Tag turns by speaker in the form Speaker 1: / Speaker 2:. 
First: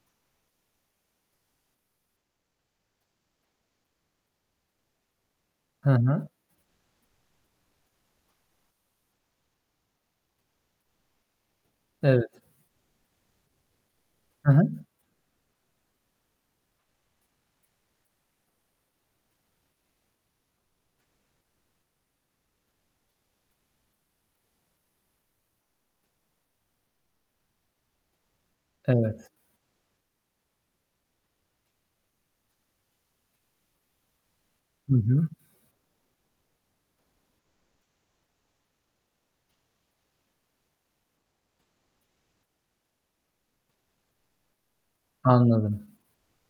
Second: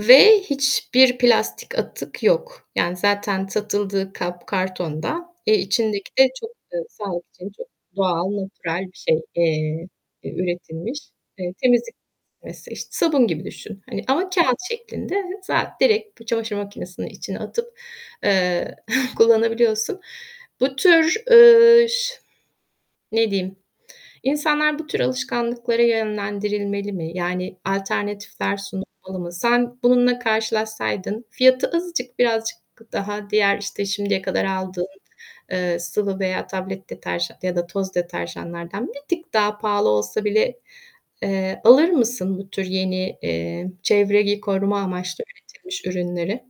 Speaker 1: Ve hiçbir plastik atık yok yani zaten satıldığı kap kartondan, eee,
Speaker 2: Hı
Speaker 1: içindeki
Speaker 2: hı.
Speaker 1: de çok eee, sağlık için çok doğal, natürel bir şey, eee, ü üretilmiş. Eee, temizlik
Speaker 2: Evet.
Speaker 1: [unintelligible] işte sabun gibi düşün hani ama
Speaker 2: Hı
Speaker 1: kâğıt
Speaker 2: hı.
Speaker 1: şeklinde. Za direkt bu çamaşır makinesinin içine atıp, ııı, kullanabiliyorsun. Bu tür, ııı, ş ne diyeyim, insanlar bu tür alışkanlıklara yönlendirilmeli mi yani alternatifler sunulmalı
Speaker 2: Evet.
Speaker 1: mı? Sen bununla karşılaşsaydın fiyatı azıcık, birazcık daha diğer işte şimdiye kadar aldığın,
Speaker 2: Hı hı.
Speaker 1: ııı, sıvı veya tablet deterjan ya da toz deterjanlardan bir tık daha pahalı olsa bile, eee, alır mısın bu tür yeni, eee, çevreyi koruma amaçlı üretilmiş
Speaker 2: Anladım.
Speaker 1: ürünleri?